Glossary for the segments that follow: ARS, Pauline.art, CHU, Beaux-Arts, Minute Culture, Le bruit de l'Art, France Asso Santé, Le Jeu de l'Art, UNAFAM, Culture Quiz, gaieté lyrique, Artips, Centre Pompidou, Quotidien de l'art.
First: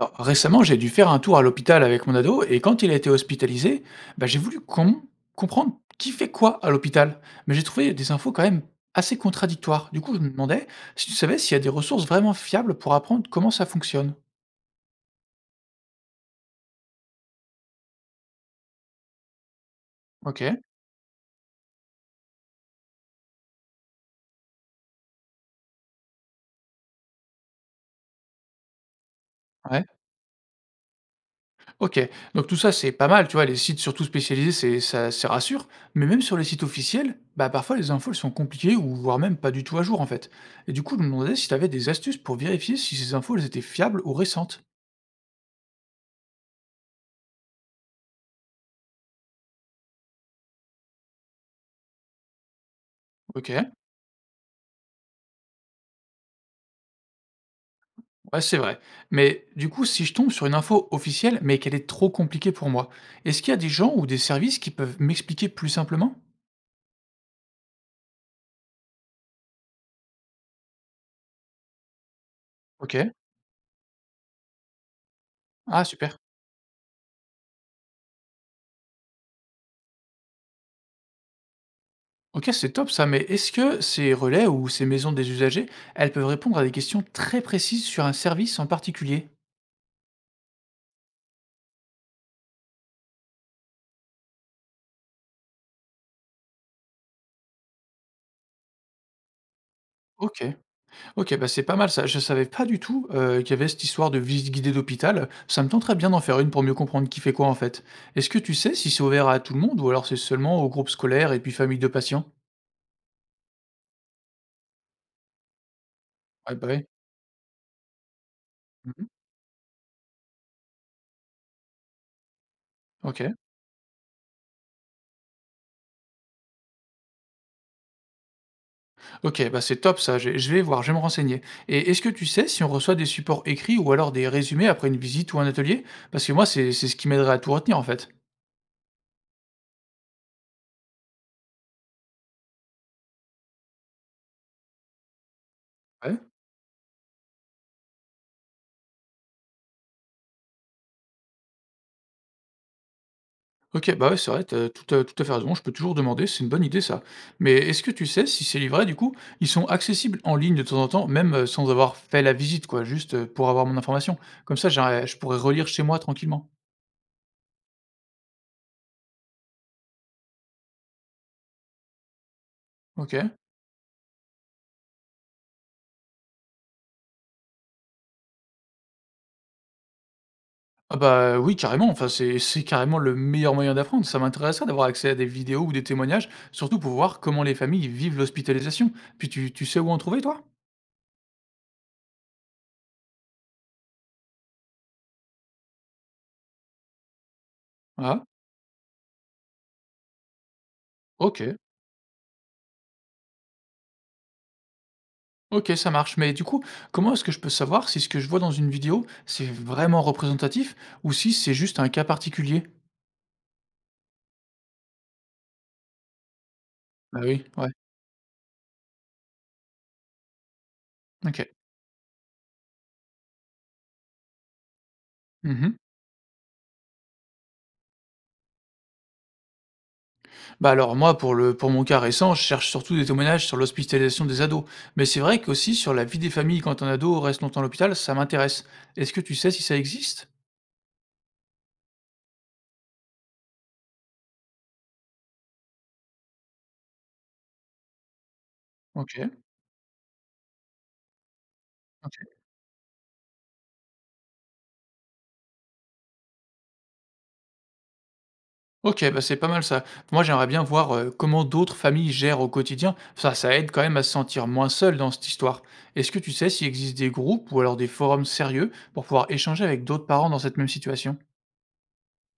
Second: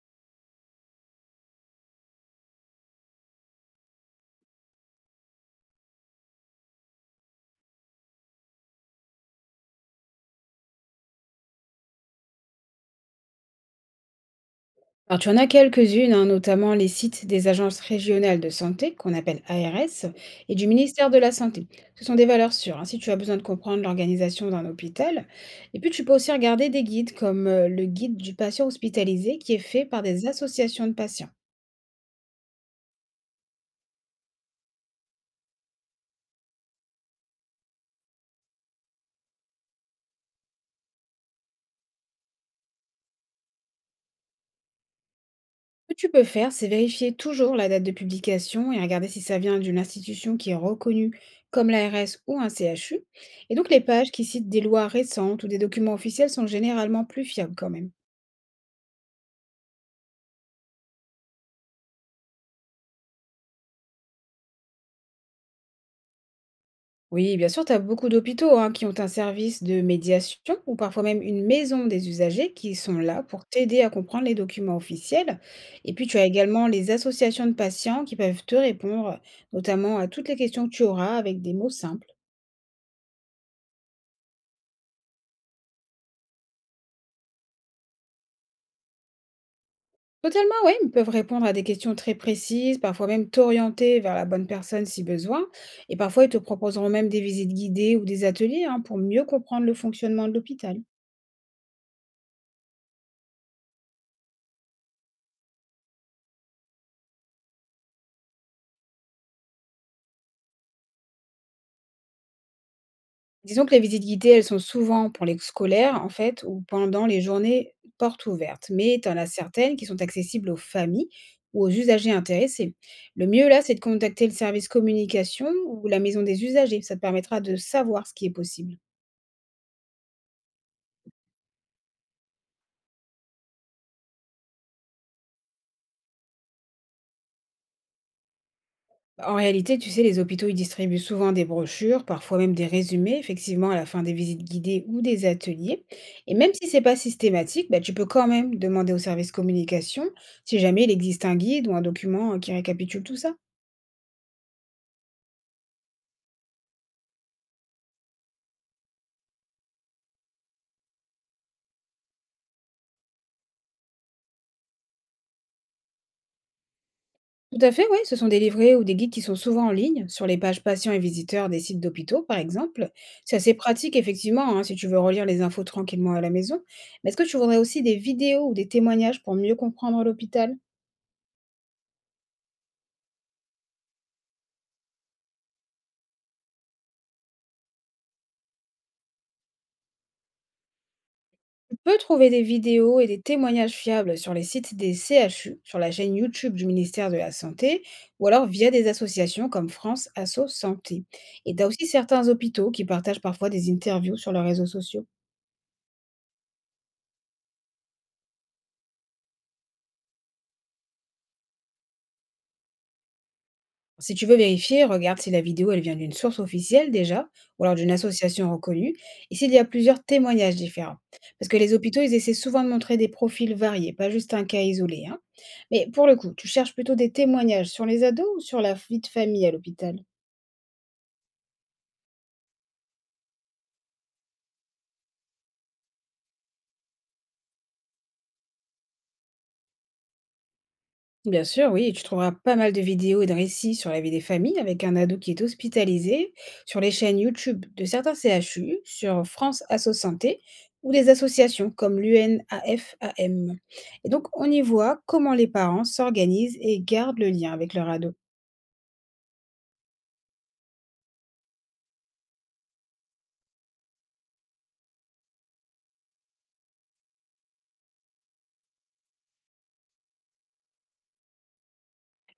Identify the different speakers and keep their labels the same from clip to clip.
Speaker 1: Alors, récemment, j'ai dû faire un tour à l'hôpital avec mon ado et quand il a été hospitalisé, bah, j'ai voulu comprendre qui fait quoi à l'hôpital. Mais j'ai trouvé des infos quand même assez contradictoires. Du coup, je me demandais si tu savais s'il y a des ressources vraiment fiables pour apprendre comment ça fonctionne.
Speaker 2: Alors, tu en as quelques-unes, hein, notamment les sites des agences régionales de santé, qu'on appelle ARS,
Speaker 1: Ok,
Speaker 2: et du ministère de la Santé. Ce sont des valeurs sûres, hein, si tu as besoin de comprendre l'organisation d'un hôpital. Et puis, tu peux aussi regarder des guides, comme le guide du patient hospitalisé, qui est fait
Speaker 1: ouais,
Speaker 2: par des associations de patients.
Speaker 1: ok. Donc tout ça, c'est pas mal, tu vois, les sites surtout spécialisés, c'est, ça rassure. Mais même sur les sites officiels, bah, parfois les infos, elles sont compliquées ou voire même pas du tout à jour en fait. Et du coup, je me demandais si tu avais des astuces pour vérifier si ces infos, elles étaient fiables ou récentes.
Speaker 2: Ce que tu peux faire, c'est vérifier toujours la date de publication et regarder si ça vient d'une institution qui est reconnue comme l'ARS ou un CHU.
Speaker 1: Ok.
Speaker 2: Et donc, les pages qui citent des lois récentes ou des documents officiels sont généralement plus fiables quand même.
Speaker 1: Ouais, c'est vrai. Mais du coup, si je tombe sur une info officielle, mais qu'elle est trop compliquée pour moi, est-ce qu'il y a des gens ou des services qui peuvent m'expliquer plus simplement?
Speaker 2: Oui, bien sûr, tu as beaucoup d'hôpitaux, hein, qui ont un service de médiation ou parfois même une maison des usagers qui sont
Speaker 1: Ok.
Speaker 2: là pour t'aider à comprendre les documents officiels.
Speaker 1: Ah,
Speaker 2: Et puis, tu
Speaker 1: super.
Speaker 2: as également les associations de patients qui peuvent te répondre, notamment à toutes les questions que tu auras avec des mots simples.
Speaker 1: Ok, c'est top ça, mais est-ce que ces relais ou ces maisons des usagers, elles peuvent répondre à des questions très précises sur un service en particulier?
Speaker 2: Totalement, oui, ils peuvent répondre à des questions très précises, parfois même t'orienter vers la bonne personne si besoin. Et parfois, ils te proposeront même des visites guidées ou des ateliers, hein, pour mieux comprendre le fonctionnement de
Speaker 1: Ok.
Speaker 2: l'hôpital.
Speaker 1: Ok, bah c'est pas mal ça. Je savais pas du tout qu'il y avait cette histoire de visite guidée d'hôpital. Ça me tenterait bien d'en faire une pour mieux comprendre qui fait quoi en fait. Est-ce que tu sais si c'est ouvert à tout le monde ou alors c'est seulement aux groupes scolaires et puis familles de patients?
Speaker 2: Disons que les visites guidées, elles sont souvent pour les scolaires, en fait,
Speaker 1: Ah
Speaker 2: ou
Speaker 1: bah ouais.
Speaker 2: pendant les journées portes ouvertes. Mais tu en as certaines qui sont accessibles aux familles ou aux usagers intéressés. Le
Speaker 1: OK.
Speaker 2: mieux, là, c'est de contacter le service communication ou la maison des usagers. Ça te permettra de savoir ce qui est possible.
Speaker 1: OK, bah, c'est top ça, je vais voir, je vais me renseigner et est-ce que tu sais si on reçoit des supports écrits ou alors des résumés après une visite ou un atelier? Parce que moi, c'est ce qui m'aiderait à tout retenir, en fait.
Speaker 2: En réalité, tu sais, les hôpitaux, ils distribuent souvent des brochures, parfois même des résumés, effectivement, à la fin des visites guidées ou des ateliers.
Speaker 1: Ouais?
Speaker 2: Et même si c'est pas systématique, bah, tu peux quand même demander au service communication si jamais il existe un guide ou un document qui récapitule tout ça.
Speaker 1: OK, bah, ouais, c'est vrai, tu tout à tout à fait raison, je peux toujours demander, c'est une bonne idée ça. Mais est-ce que tu sais si ces livrets, du coup, ils sont accessibles en ligne de temps en temps, même, sans avoir fait la visite, quoi, juste, pour avoir mon information? Comme ça, j'aurais je pourrais relire chez moi tranquillement.
Speaker 2: Tout à fait, oui. Ce sont des livrets ou des guides qui sont souvent en ligne, sur les pages patients et visiteurs des sites d'hôpitaux, par exemple.
Speaker 1: OK.
Speaker 2: C'est assez pratique, effectivement, hein, si tu veux relire les infos tranquillement à la maison. Mais est-ce que tu voudrais aussi des vidéos ou des témoignages pour mieux comprendre l'hôpital?
Speaker 1: Ah bah, oui, carrément, enfin, c'est carrément le meilleur moyen d'apprendre. Ça m'intéresserait d'avoir accès à des vidéos ou des témoignages, surtout pour voir comment les familles vivent l'hospitalisation. Puis tu sais où en trouver, toi?
Speaker 2: On peut trouver des vidéos et des témoignages fiables sur les sites des CHU, sur la chaîne YouTube du ministère de la Santé,
Speaker 1: Ah,
Speaker 2: ou alors via des associations comme France Asso Santé.
Speaker 1: ok,
Speaker 2: Et tu as aussi certains hôpitaux qui partagent parfois des interviews sur leurs réseaux sociaux.
Speaker 1: ok, ça marche. Mais du coup, comment est-ce que je peux savoir si ce que je vois dans une vidéo, c'est vraiment représentatif ou si c'est juste un cas particulier?
Speaker 2: Si tu veux vérifier, regarde si la vidéo elle vient d'une source officielle
Speaker 1: Bah
Speaker 2: déjà,
Speaker 1: oui,
Speaker 2: ou
Speaker 1: ouais,
Speaker 2: alors d'une association reconnue, et s'il y a plusieurs témoignages différents. Parce
Speaker 1: ok.
Speaker 2: que les hôpitaux, ils essaient souvent de montrer des profils variés, pas juste un cas isolé, hein.
Speaker 1: Mhm.
Speaker 2: Mais pour le coup, tu cherches plutôt des témoignages sur les ados ou sur la vie de famille à l'hôpital?
Speaker 1: Bah alors moi, pour mon cas récent, je cherche surtout des témoignages sur l'hospitalisation des ados. Mais c'est vrai qu'aussi sur la vie des familles quand un ado reste longtemps à l'hôpital, ça m'intéresse. Est-ce que tu sais si ça existe?
Speaker 2: Bien sûr, oui, tu trouveras pas mal de vidéos et de récits sur la vie des familles avec un ado qui est hospitalisé, sur les chaînes YouTube de certains CHU, sur
Speaker 1: OK,
Speaker 2: France Asso Santé ou des associations comme
Speaker 1: OK.
Speaker 2: l'UNAFAM. Et donc, on y voit comment les parents s'organisent et gardent le lien avec leur ado.
Speaker 1: OK, bah, c'est pas mal ça. Moi, j'aimerais bien voir, comment d'autres familles gèrent au quotidien. Ça aide quand même à se sentir moins seul dans cette histoire. Est-ce que tu sais s'il existe des groupes ou alors des forums sérieux pour pouvoir échanger avec d'autres parents dans cette même situation?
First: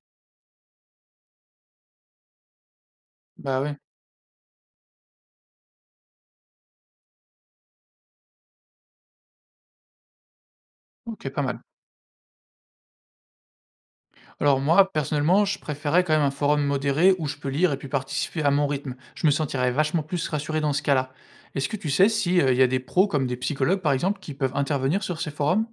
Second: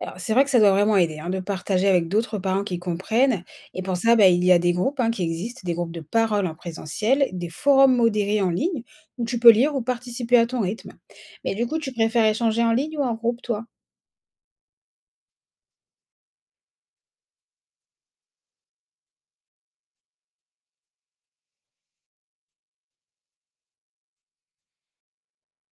Speaker 2: Alors, c'est vrai que ça doit vraiment aider, hein, de partager avec d'autres parents qui comprennent.
Speaker 1: Bah, ouais.
Speaker 2: Et pour ça, bah, il y a des groupes, hein, qui existent, des groupes de parole en présentiel, des forums modérés en ligne où tu peux lire ou participer à ton rythme.
Speaker 1: OK, pas
Speaker 2: Mais
Speaker 1: mal.
Speaker 2: du coup, tu préfères échanger en ligne ou en groupe, toi?
Speaker 1: Alors moi, personnellement, je préférais quand même un forum modéré où je peux lire et puis participer à mon rythme. Je me sentirais vachement plus rassuré dans ce cas-là. Est-ce que tu sais s'il y a des pros comme des psychologues, par exemple, qui peuvent intervenir sur ces forums?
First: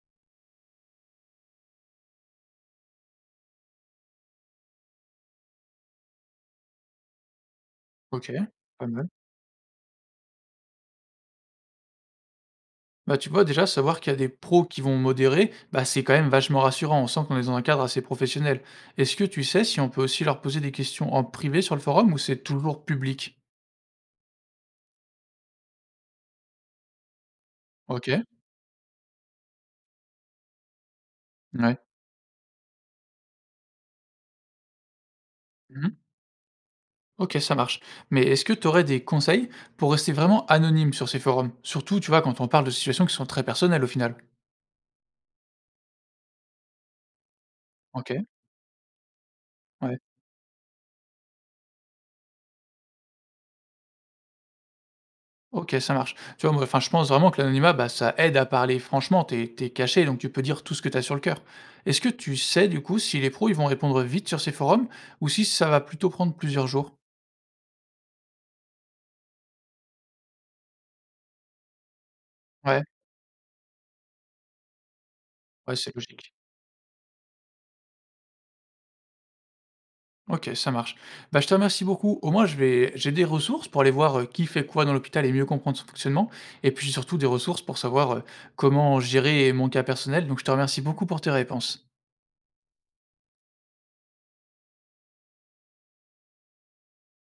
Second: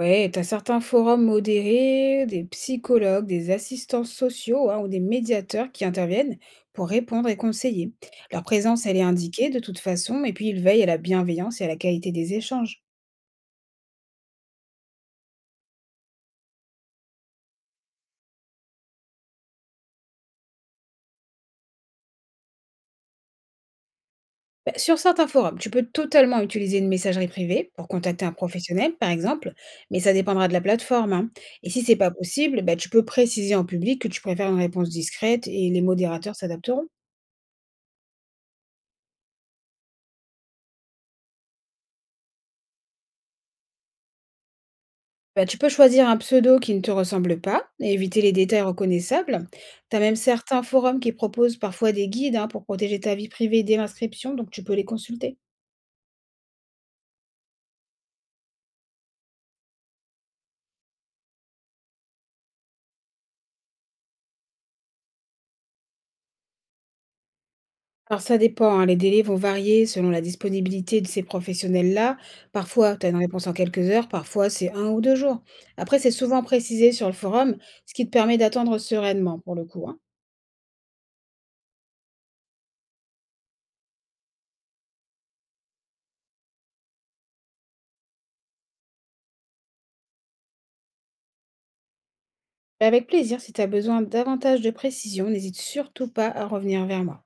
Speaker 2: Ouais, tu as certains forums modérés, des psychologues, des assistants sociaux, hein, ou des médiateurs qui interviennent pour répondre et conseiller.
Speaker 1: OK,
Speaker 2: Leur présence,
Speaker 1: pas
Speaker 2: elle est
Speaker 1: mal.
Speaker 2: indiquée de toute façon, et puis ils veillent à la bienveillance et à la qualité des échanges.
Speaker 1: Bah, tu vois, déjà, savoir qu'il y a des pros qui vont modérer, bah, c'est quand même vachement rassurant. On sent qu'on est dans un cadre assez professionnel. Est-ce que tu sais si on peut aussi leur poser des questions en privé sur le forum ou c'est toujours public?
Speaker 2: Bah, sur certains forums, tu peux totalement utiliser une messagerie privée pour
Speaker 1: Ok.
Speaker 2: contacter un professionnel, par exemple, mais ça dépendra de la plateforme, hein. Et
Speaker 1: Ouais.
Speaker 2: si c'est pas possible, bah, tu peux préciser en public que tu préfères une réponse discrète et les
Speaker 1: Mhm.
Speaker 2: modérateurs s'adapteront.
Speaker 1: Ok, ça marche. Mais est-ce que tu aurais des conseils pour rester vraiment anonyme sur ces forums? Surtout, tu vois, quand on parle de situations qui sont très personnelles au final.
Speaker 2: Bah, tu peux choisir un pseudo qui ne te ressemble pas et
Speaker 1: Ok.
Speaker 2: éviter les détails reconnaissables. Tu
Speaker 1: Ouais.
Speaker 2: as même certains forums qui proposent parfois des guides, hein, pour protéger ta vie privée dès l'inscription, donc tu peux les consulter.
Speaker 1: OK, ça marche. Tu vois, moi, enfin, je pense vraiment que l'anonymat, bah, ça aide à parler franchement. T'es es caché, donc tu peux dire tout ce que t'as sur le cœur. Est-ce que tu sais, du coup, si les pros, ils vont répondre vite sur ces forums ou si ça va plutôt prendre plusieurs jours?
Speaker 2: Alors ça dépend, hein, les délais vont varier selon la disponibilité de ces professionnels-là.
Speaker 1: Ouais,
Speaker 2: Parfois, tu as une réponse en quelques heures, parfois c'est un ou deux jours.
Speaker 1: ouais, c'est
Speaker 2: Après, c'est
Speaker 1: logique.
Speaker 2: souvent précisé sur le forum, ce qui te permet d'attendre sereinement pour le coup, hein.
Speaker 1: OK, ça marche. Bah, je te remercie beaucoup. Au moins, je vais j'ai des ressources pour aller voir, qui fait quoi dans l'hôpital et mieux comprendre son fonctionnement et puis surtout des ressources pour savoir, comment gérer mon cas personnel. Donc je te remercie beaucoup pour tes réponses.
Speaker 2: Avec plaisir, si tu as besoin davantage de précision, n'hésite surtout pas à revenir vers moi.